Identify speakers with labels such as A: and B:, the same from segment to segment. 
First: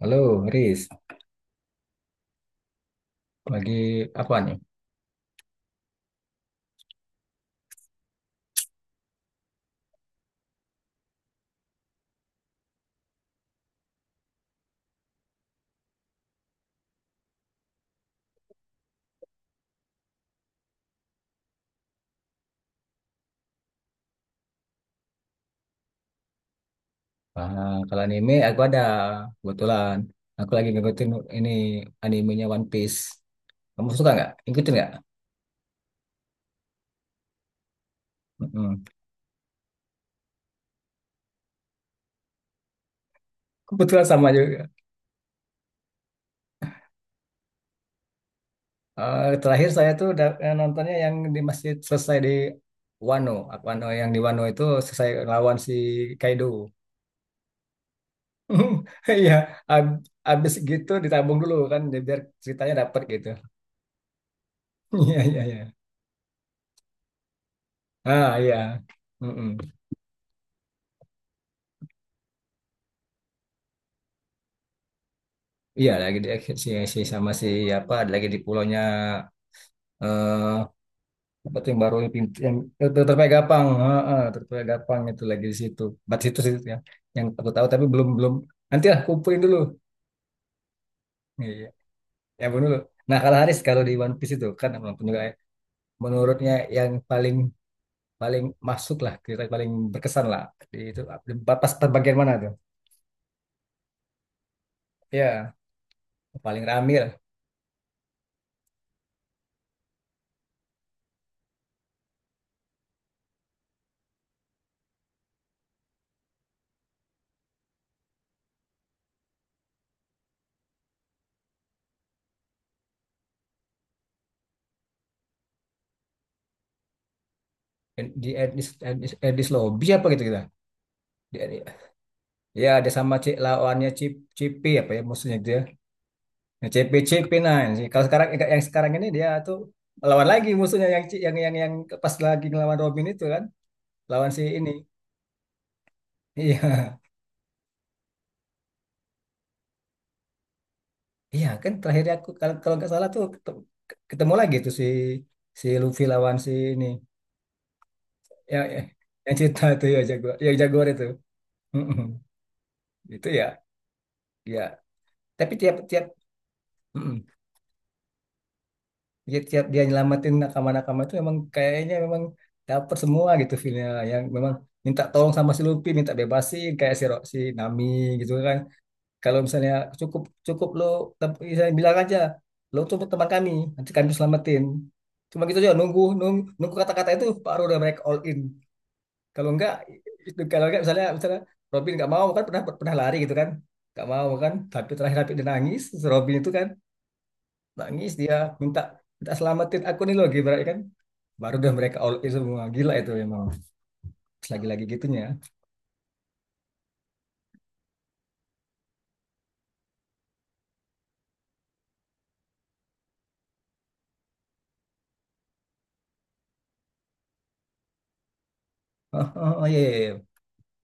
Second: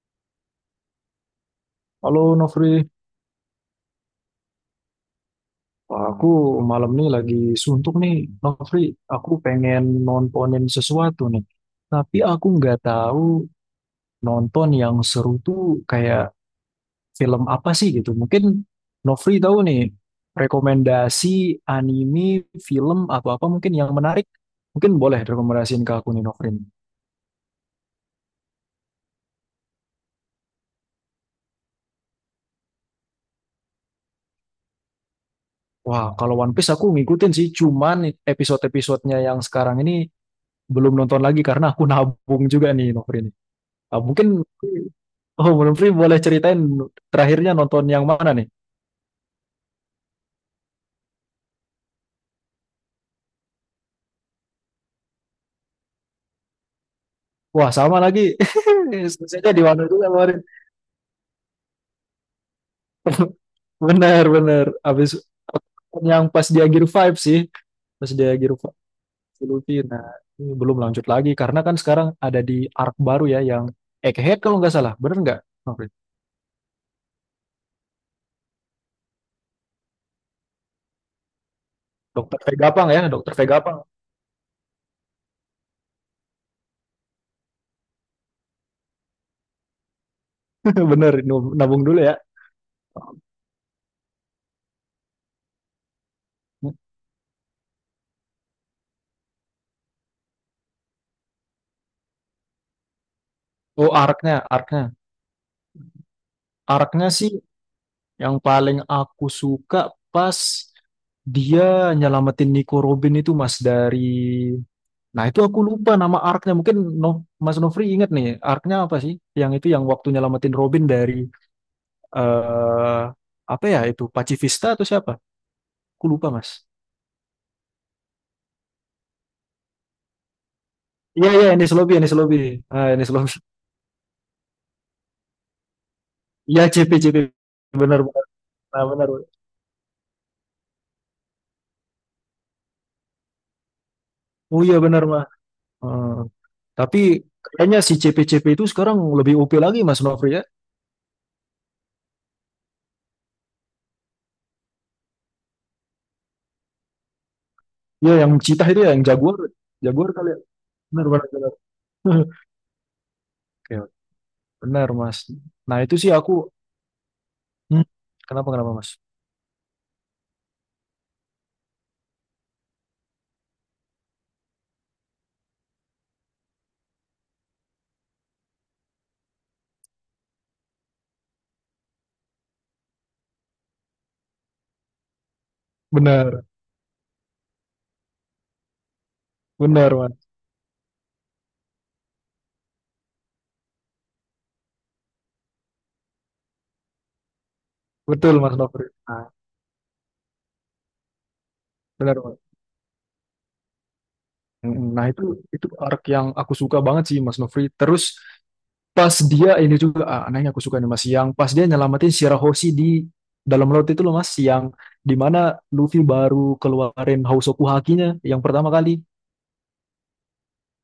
A: Halo, Riz.
B: Halo Nofri.
A: Lagi apa nih?
B: Wah, aku malam nih lagi suntuk nih Nofri, aku pengen nontonin sesuatu nih. Tapi aku nggak tahu nonton yang seru tuh kayak film apa sih gitu. Mungkin Nofri tahu nih rekomendasi anime, film atau apa mungkin yang menarik. Mungkin boleh rekomendasiin ke aku nih Nofri.
A: Ah, kalau anime aku ada kebetulan. Aku lagi ngikutin ini animenya One Piece. Kamu suka nggak? Ikutin nggak?
B: Wah, kalau One Piece aku ngikutin sih, cuman
A: Mm-mm.
B: episode-episodenya yang sekarang ini belum nonton lagi karena aku nabung juga nih Nofri nih. Ah,
A: Kebetulan
B: mungkin
A: sama juga.
B: oh, belum free boleh ceritain terakhirnya nonton yang mana nih?
A: Ah, terakhir saya tuh udah nontonnya yang di masjid, selesai di Wano. Wano, yang di Wano itu selesai lawan si Kaido.
B: Wah, sama lagi.
A: Iya,
B: Selesainya di mana
A: ab-
B: juga kemarin.
A: abis gitu ditabung dulu kan, biar ceritanya dapet gitu.
B: Bener, bener. Abis
A: Iya, iya, iya.
B: yang pas dia Gear 5 sih. Pas dia
A: Ah,
B: Gear 5
A: iya.
B: si Luffy.
A: Mm-mm.
B: Nah, ini belum lanjut lagi karena kan sekarang ada di arc baru ya yang Egghead kalau nggak salah. Bener nggak? Oke.
A: Iya lagi di si sama si apa, lagi di pulaunya eh apa tuh yang baru, pintu
B: Dokter
A: yang
B: Vegapang ya,
A: Terpai
B: Dokter
A: Gapang,
B: Vegapang.
A: heeh, Terpai Gapang itu lagi di situ, bat situ sih yang aku tahu, tapi belum, belum, nanti lah kumpulin dulu,
B: Bener,
A: iya,
B: nabung dulu ya.
A: ya belum dulu. Nah, kalau Haris kalau di One Piece itu kan, walaupun juga ya, menurutnya yang paling, paling masuk lah, kita paling berkesan lah di itu, pas bagian mana tuh?
B: Oh, arc-nya, arc-nya.
A: Iya paling rame
B: Arc-nya
A: lah.
B: sih, yang paling aku suka pas dia nyelamatin Nico Robin itu Mas dari. Nah itu aku lupa nama arc. Mungkin no, Mas Nofri ingat nih arc-nya apa sih? Yang itu yang waktu nyelamatin Robin dari eh apa ya itu Pacifista atau siapa? Aku lupa Mas.
A: Di Edis, Edis, Edis Lobby apa gitu, kita.
B: Iya iya Enies Lobby Enies Lobby.
A: Ya,
B: Ah
A: ada
B: Enies
A: sama C,
B: Lobby.
A: lawannya Cip, Cipi apa ya musuhnya dia.
B: Iya
A: Nah,
B: CP
A: Cipi,
B: CP.
A: Cipi, nah ini sih.
B: Benar
A: Kalau
B: benar.
A: sekarang, yang
B: Nah,
A: sekarang ini
B: benar.
A: dia tuh lawan lagi musuhnya yang yang yang pas lagi ngelawan Robin itu kan, lawan si
B: Oh
A: ini.
B: iya benar Mas. Hmm.
A: Iya.
B: Tapi kayaknya si CP-CP itu sekarang lebih OP lagi Mas Nofri ya.
A: Iya kan terakhir aku kalau kalau nggak salah tuh ketemu, lagi tuh si si Luffy lawan si ini.
B: Iya yang
A: Ya,
B: Citah
A: ya.
B: itu ya yang
A: Yang
B: Jaguar.
A: cerita itu ya
B: Jaguar
A: jago
B: kali ya.
A: ya, jaguar itu.
B: Benar benar benar.
A: Mm-mm. Itu ya.
B: Oke,
A: Ya.
B: benar Mas.
A: Tapi tiap
B: Nah, itu
A: tiap
B: sih aku.
A: mm-mm,
B: Hmm, kenapa kenapa Mas?
A: dia tiap dia nyelamatin nakama-nakama itu emang kayaknya memang dapet semua gitu feelnya, yang memang minta tolong sama si Luffy minta bebasin kayak si Nami gitu kan. Kalau misalnya cukup, cukup lo, misalnya bilang aja lo tuh teman kami, nanti kami selamatin. Cuma gitu aja, nunggu, nunggu,
B: Benar,
A: nunggu kata-kata itu, baru udah mereka all in. Kalau enggak,
B: benar Mas.
A: itu kalau enggak, misalnya, misalnya Robin nggak mau kan, pernah, pernah lari gitu kan, nggak mau kan, tapi terakhir, tapi dia nangis, si Robin itu kan nangis dia,
B: Betul Mas
A: minta,
B: Nofri. Nah,
A: minta selamatin aku nih loh gitu kan, baru dah mereka all
B: benar
A: in
B: Mas.
A: semua, gila itu memang. Terus lagi-lagi
B: Mm, nah,
A: gitunya.
B: itu arc yang aku suka banget sih Mas Nofri. Terus pas dia ini juga nah ini aku suka nih Mas yang pas dia nyelamatin Shirahoshi di dalam laut itu loh Mas yang dimana Luffy baru keluarin Hausoku Hakinya yang pertama kali
A: Oh, oh, oh, iya, iya, iya.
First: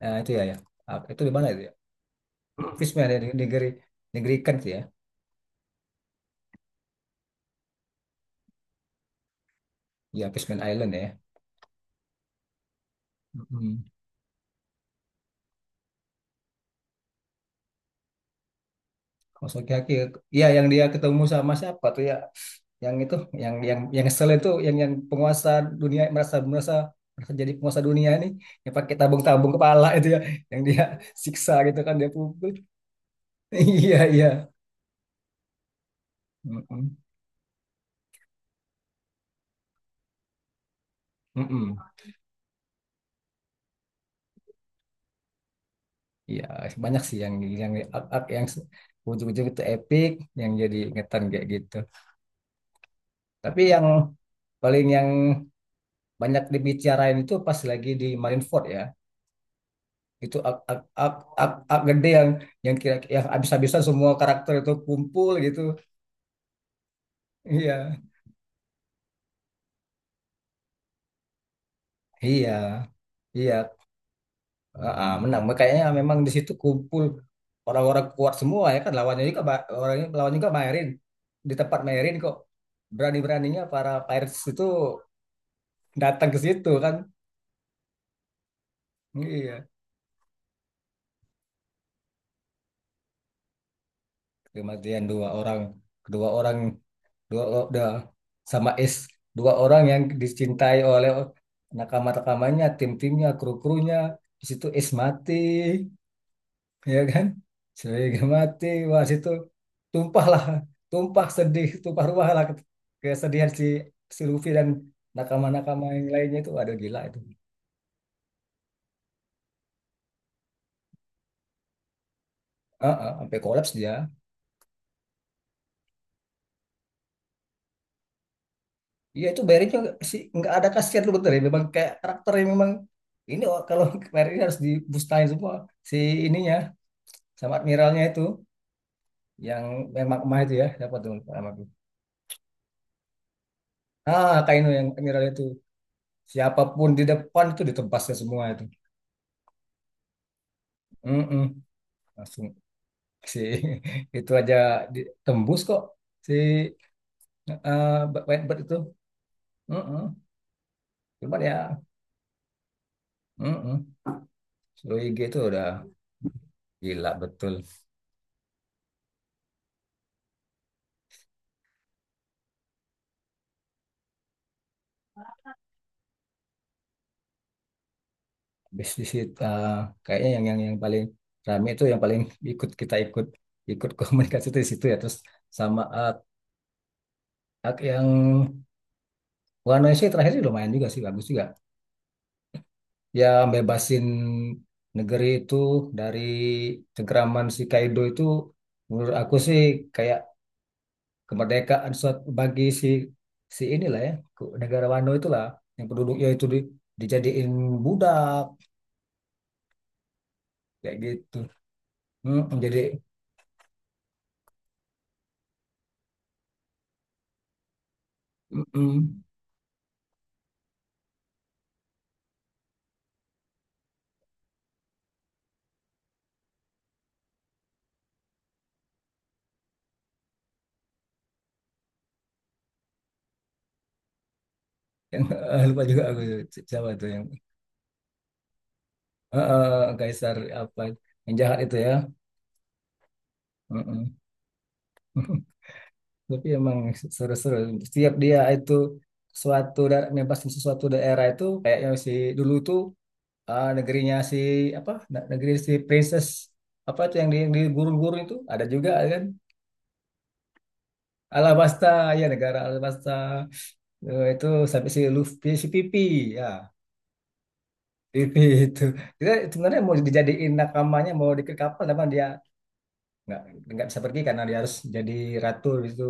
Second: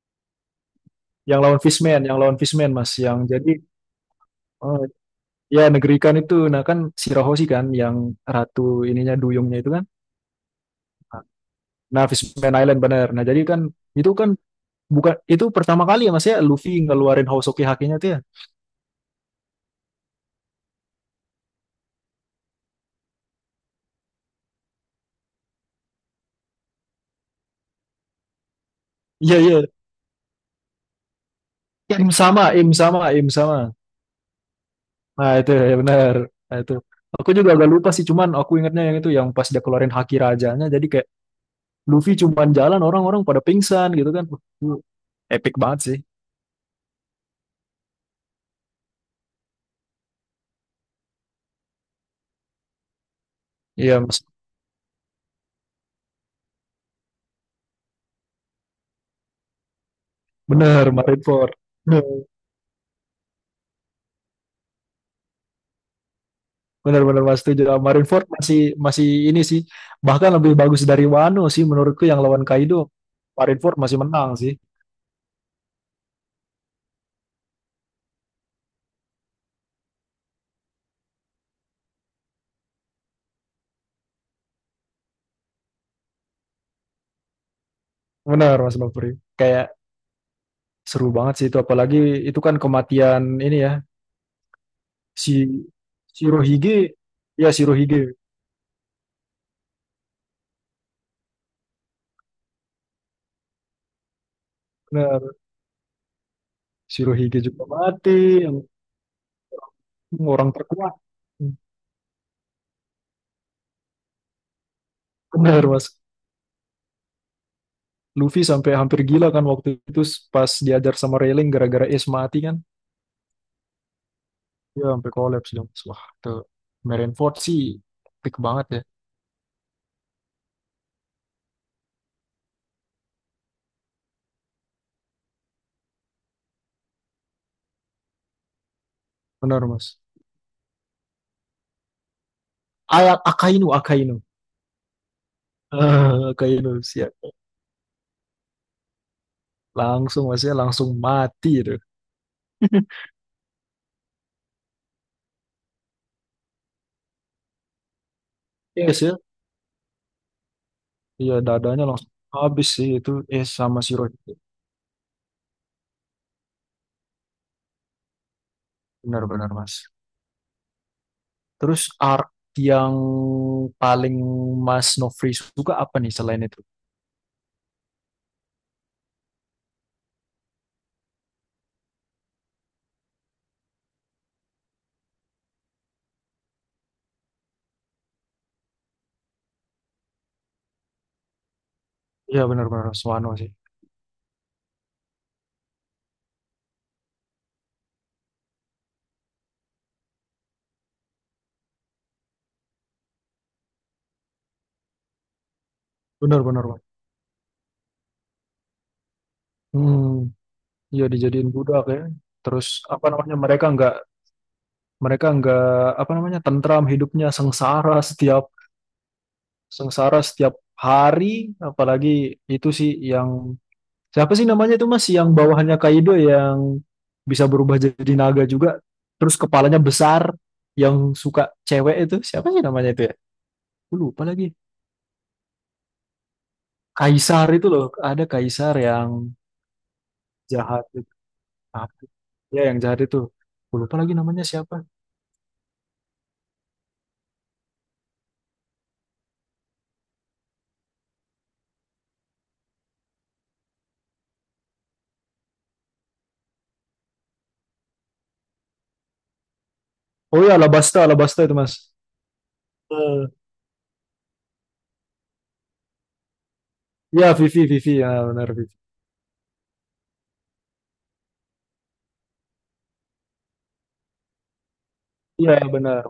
A: Nah, itu ya, ya. Ah, itu di mana itu ya?
B: Yang lawan Fishman Mas
A: Fishman ya,
B: yang
A: di
B: jadi
A: negeri, negeri ikan tuh ya.
B: oh. Ya, negeri ikan itu. Nah, kan Shirahoshi kan yang ratu ininya duyungnya itu kan.
A: Ya, Fishman Island ya.
B: Nah, Fishman Island bener. Nah, jadi kan
A: Mm.
B: itu kan bukan itu pertama kali ya Mas ya Luffy ngeluarin Hosoki hakinya tuh ya.
A: Maksudnya, ya yang dia ketemu sama siapa tuh ya, yang itu yang sel itu, yang penguasa dunia, merasa, merasa, merasa jadi penguasa dunia ini, yang pakai
B: Iya,
A: tabung-tabung
B: iya.
A: kepala itu ya, yang dia siksa gitu kan,
B: Ya,
A: dia
B: Im sama,
A: pukul.
B: im sama, im sama.
A: Iya, iya.
B: Nah, itu ya bener. Nah, itu.
A: Mm-mm.
B: Aku juga agak lupa sih, cuman aku ingatnya yang itu yang pas dia keluarin haki rajanya jadi kayak
A: Mm-mm.
B: Luffy cuman jalan orang-orang pada pingsan gitu kan. Wah, itu epic banget sih.
A: Iya, banyak sih yang arc yang ujung-ujung itu epic, yang jadi ingetan kayak gitu. Tapi yang
B: Iya, Mas.
A: paling, yang banyak dibicarain itu pas lagi di Marineford ya. Itu arc, arc,
B: Bener,
A: arc, arc,
B: Marineford.
A: arc gede yang kira, yang habis-habisan semua karakter itu kumpul gitu.
B: Benar-benar Mas setuju.
A: Iya.
B: Marineford masih masih ini sih, bahkan lebih bagus dari Wano sih menurutku yang lawan
A: Iya.
B: Kaido.
A: Iya.
B: Marineford masih menang sih.
A: Ah, ah, menang. Kayaknya memang di situ kumpul orang-orang kuat semua ya kan, lawannya juga orangnya, lawannya juga Maerin. Di tempat Maerin kok berani-beraninya para pirates itu datang ke situ kan.
B: Benar Mas Nopri.
A: Iya,
B: Kayak seru banget sih itu apalagi itu kan kematian ini ya,
A: kematian dua
B: si
A: orang, dua orang,
B: Shirohige
A: dua,
B: ya
A: udah,
B: Shirohige.
A: sama Es, dua orang yang dicintai oleh nakama-nakamanya, tim-timnya, kru-krunya di situ, Es mati
B: Benar.
A: ya kan.
B: Shirohige juga mati,
A: Sehingga
B: yang
A: mati, wah situ tumpahlah,
B: orang terkuat.
A: tumpah sedih, tumpah ruah lah, kesedihan si si Luffy dan
B: Benar
A: nakama-nakama
B: Mas.
A: yang lainnya itu, aduh gila itu.
B: Luffy sampai hampir gila kan waktu itu pas diajar sama Railing gara-gara Ace mati kan.
A: Ah, ah, sampai kolaps dia.
B: Ya sampai kolaps dong. Wah, tuh Marineford sih peak banget ya.
A: Iya itu bayarinnya nggak sih, nggak ada kasihan tuh, bener ya, memang kayak karakternya memang ini, oh, kalau bayarin harus dibustain semua si ininya sama admiralnya itu, yang
B: Benar, Mas.
A: memang emak itu ya, siapa tuh lupa nama aku.
B: Ayat Akainu, Akainu.
A: Ah Kaino, yang admiral itu,
B: Ah, Akainu,
A: siapapun di
B: siap.
A: depan itu ditebasnya semua itu.
B: Langsung, Mas ya, langsung
A: Mm-mm.
B: mati itu.
A: Langsung si itu aja ditembus kok si Whitebird itu.
B: Iya sih, ya?
A: Mm-mm.
B: Iya
A: Cuman ya.
B: dadanya langsung habis sih itu sama
A: Mm-mm.
B: si Rohit.
A: Suluigi itu udah gila betul.
B: Benar-benar, Mas. Terus arc yang paling Mas Nofri suka apa nih selain itu?
A: Bisnis itu kayaknya yang yang paling rame itu, yang paling ikut, kita ikut, komunikasi itu di situ ya. Terus sama ak yang Wano sih terakhir sih lumayan juga sih, bagus juga
B: Iya, benar-benar
A: ya.
B: Swano sih.
A: Bebasin negeri itu dari cengkraman si Kaido itu, menurut aku sih, kayak kemerdekaan suatu bagi si si inilah ya, negara Wano itulah, yang penduduknya itu di,
B: Benar-benar, Mas.
A: dijadiin budak
B: Hmm,
A: kayak
B: iya
A: gitu.
B: dijadiin budak ya.
A: Mm,
B: Terus
A: jadi
B: apa namanya, mereka nggak apa namanya tentram hidupnya,
A: mm,
B: sengsara setiap hari, apalagi itu sih yang siapa sih namanya itu Mas yang bawahannya Kaido yang bisa berubah jadi naga juga, terus kepalanya besar, yang suka cewek itu, siapa sih namanya itu ya. Aku lupa lagi.
A: yang lupa juga aku, si- siapa tuh yang
B: Kaisar itu loh, ada Kaisar yang
A: eh, Kaisar apa
B: jahat itu.
A: yang jahat itu ya.
B: Apa? Ya yang jahat itu. Aku lupa lagi
A: Mm-mm.
B: namanya siapa.
A: Tapi emang seru-seru setiap dia itu suatu daerah mempasin sesuatu daerah itu, kayaknya si dulu tuh, eh, negerinya si apa, negeri si princess apa tuh yang di gurun-gurun itu ada juga kan.
B: Oh ya Alabasta, Alabasta itu Mas.
A: Alabasta, ya negara Alabasta.
B: Eh,
A: Eh, itu sampai si Luffy si Pipi ya.
B: ya Vivi Vivi ya
A: Pipi
B: benar Vivi.
A: itu kita sebenarnya mau dijadiin nakamanya, mau diikat kapal, tapi dia nggak nggak bisa pergi karena dia harus jadi
B: Iya
A: ratu gitu.
B: benar.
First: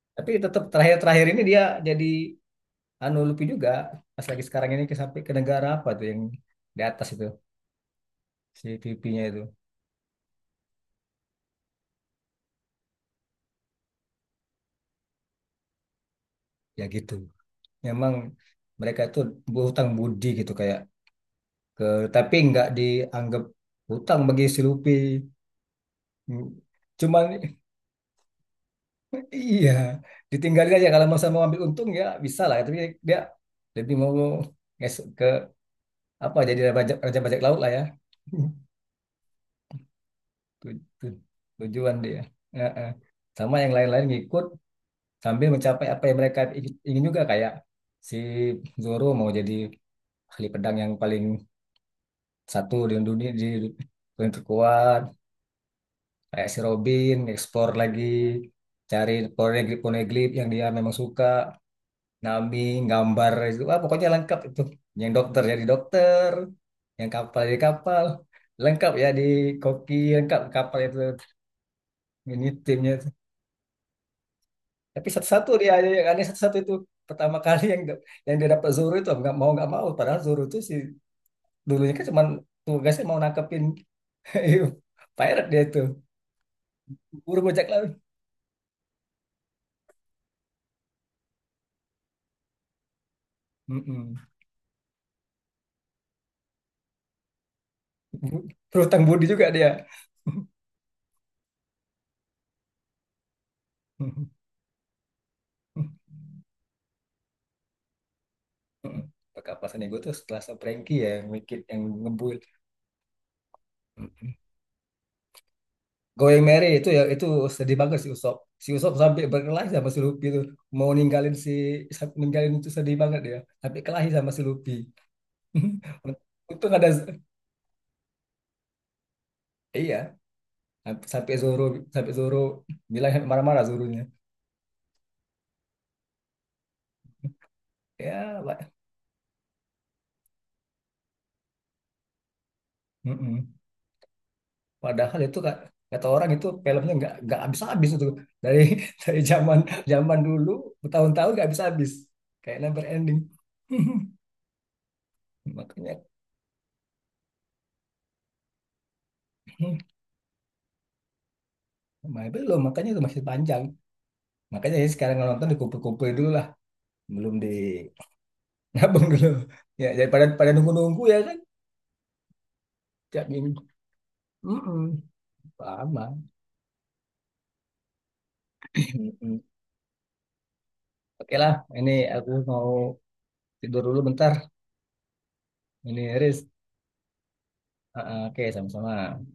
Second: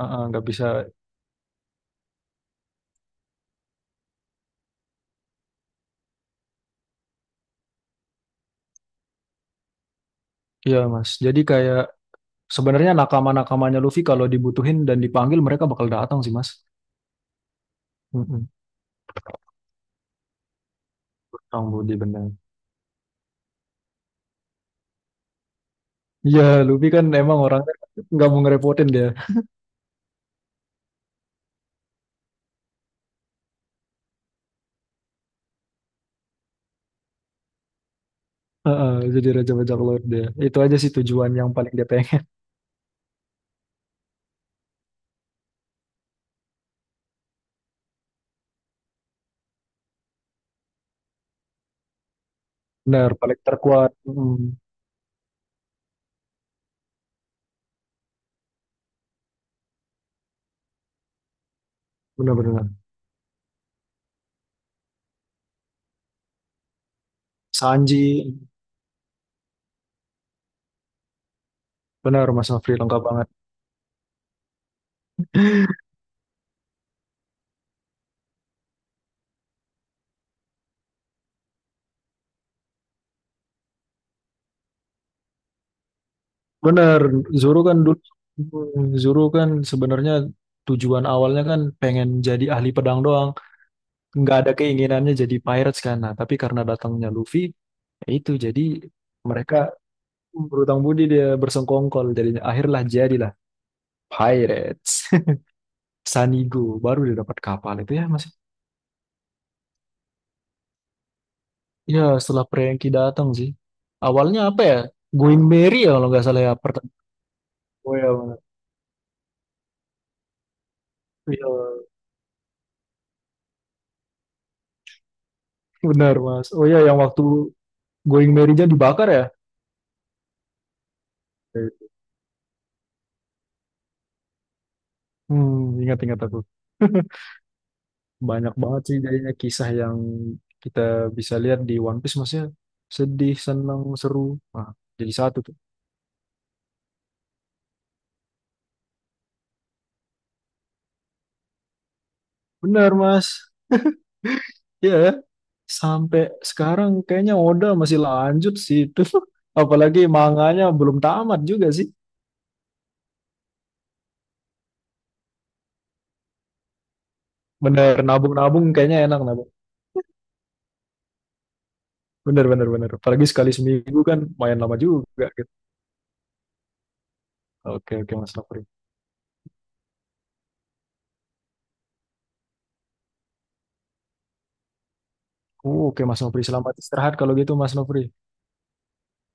B: Ah, ah,
A: Tapi
B: nggak
A: tetap
B: bisa.
A: terakhir-terakhir ini dia jadi anu Luffy juga, pas lagi sekarang ini ke, sampai ke negara apa tuh yang di atas itu si pipinya itu.
B: Iya Mas. Jadi kayak sebenarnya nakama-nakamanya Luffy kalau dibutuhin dan dipanggil mereka bakal datang sih Mas.
A: Ya gitu memang
B: Mm-mm.
A: mereka itu berhutang budi gitu kayak
B: Orang
A: ke,
B: Budi benar.
A: tapi nggak dianggap hutang bagi si Luffy,
B: Iya, Luffy kan
A: cuman
B: emang orangnya nggak mau ngerepotin dia.
A: iya ditinggalin aja, kalau mau sama ambil untung ya bisa lah, tapi dia lebih mau ke apa, jadi raja, raja bajak laut lah ya.
B: Heeh, jadi Raja Bajak Laut dia. Itu aja
A: tu-
B: sih
A: tu-
B: tujuan yang paling dia
A: Tujuan dia.
B: pengen.
A: Ya, eh. Sama yang lain-lain ngikut, sambil mencapai apa yang mereka ingin juga, kayak si Zoro mau jadi ahli pedang yang paling satu di
B: Benar,
A: dunia,
B: paling
A: di
B: terkuat.
A: paling
B: Mm.
A: terkuat. Kayak si Robin eksplor lagi, cari poneglyph, poneglyph yang dia memang suka. Nami
B: Benar-benar.
A: gambar itu, ah, pokoknya lengkap itu, yang dokter jadi dokter, yang kapal jadi kapal,
B: Sanji,
A: lengkap ya di koki, lengkap kapal itu,
B: benar
A: ini
B: Mas Afri
A: timnya.
B: lengkap banget.
A: Tapi satu-satu dia yang aneh satu-satu itu, pertama kali yang dia dapat Zoro itu nggak mau, padahal Zoro itu si dulunya kan cuma tugasnya mau nangkepin pirate dia itu,
B: Benar,
A: buru
B: Zoro
A: bajak
B: kan
A: laut.
B: dulu, Zoro kan sebenarnya tujuan awalnya kan pengen jadi ahli pedang doang.
A: Mm-mm.
B: Nggak ada keinginannya jadi pirates kan. Nah, tapi karena datangnya Luffy, ya itu
A: Bu-
B: jadi
A: Berhutang budi juga dia.
B: mereka berutang budi, dia bersengkongkol jadinya, akhirlah jadilah
A: Mm-mm.
B: pirates. Sanigo baru dia dapat kapal itu ya Mas.
A: Perkapasan ego tuh setelah sama Frankie ya, yang mikir yang
B: Ya
A: ngebul.
B: setelah Prengki datang sih.
A: Mm-mm.
B: Awalnya apa ya? Going Merry ya kalau nggak salah
A: Going
B: ya
A: Merry itu
B: pertama.
A: ya itu, sedih
B: Oh
A: banget
B: ya,
A: si Usop.
B: Mas.
A: Si Usop sampai berkelahi sama si Luffy tuh mau ninggalin
B: Iya,
A: si, ninggalin itu sedih banget dia. Sampai kelahi sama si Luffy.
B: benar Mas. Oh
A: Untung
B: ya
A: ada,
B: yang waktu Going Merry-nya dibakar ya.
A: iya, sampai Zoro, sampai Zoro bilang sampai marah-marah Zoronya.
B: Hmm, ingat-ingat aku.
A: Ya,
B: Banyak
A: Pak.
B: banget sih jadinya kisah yang kita bisa lihat di One Piece Mas ya. Sedih,
A: Mm-mm.
B: senang, seru. Nah, jadi
A: Padahal itu
B: satu tuh.
A: kak, kata orang itu filmnya nggak habis-habis itu, dari dari zaman, zaman dulu bertahun-tahun nggak habis-habis, kayak never
B: Benar
A: ending.
B: Mas. Ya,
A: Makanya
B: sampai sekarang kayaknya Oda masih lanjut sih itu. Apalagi manganya belum tamat juga sih.
A: makanya belum, makanya itu masih panjang. Makanya ya sekarang kalau nonton dikumpul-kumpul dulu lah, belum di
B: Bener, nabung-nabung kayaknya
A: nabung
B: enak
A: dulu.
B: nabung.
A: Ya daripada pada nunggu-nunggu ya kan,
B: Bener, bener, bener.
A: tiap
B: Apalagi sekali
A: minggu.
B: seminggu kan main lama
A: Mm-mm.
B: juga gitu.
A: Lama.
B: Oke, oke Mas Nofri.
A: Oke lah, ini aku mau tidur dulu bentar.
B: Oh, oke
A: Ini
B: Mas Nofri,
A: Riz.
B: selamat istirahat kalau gitu Mas Nofri.
A: Ah, ah, oke, sama-sama.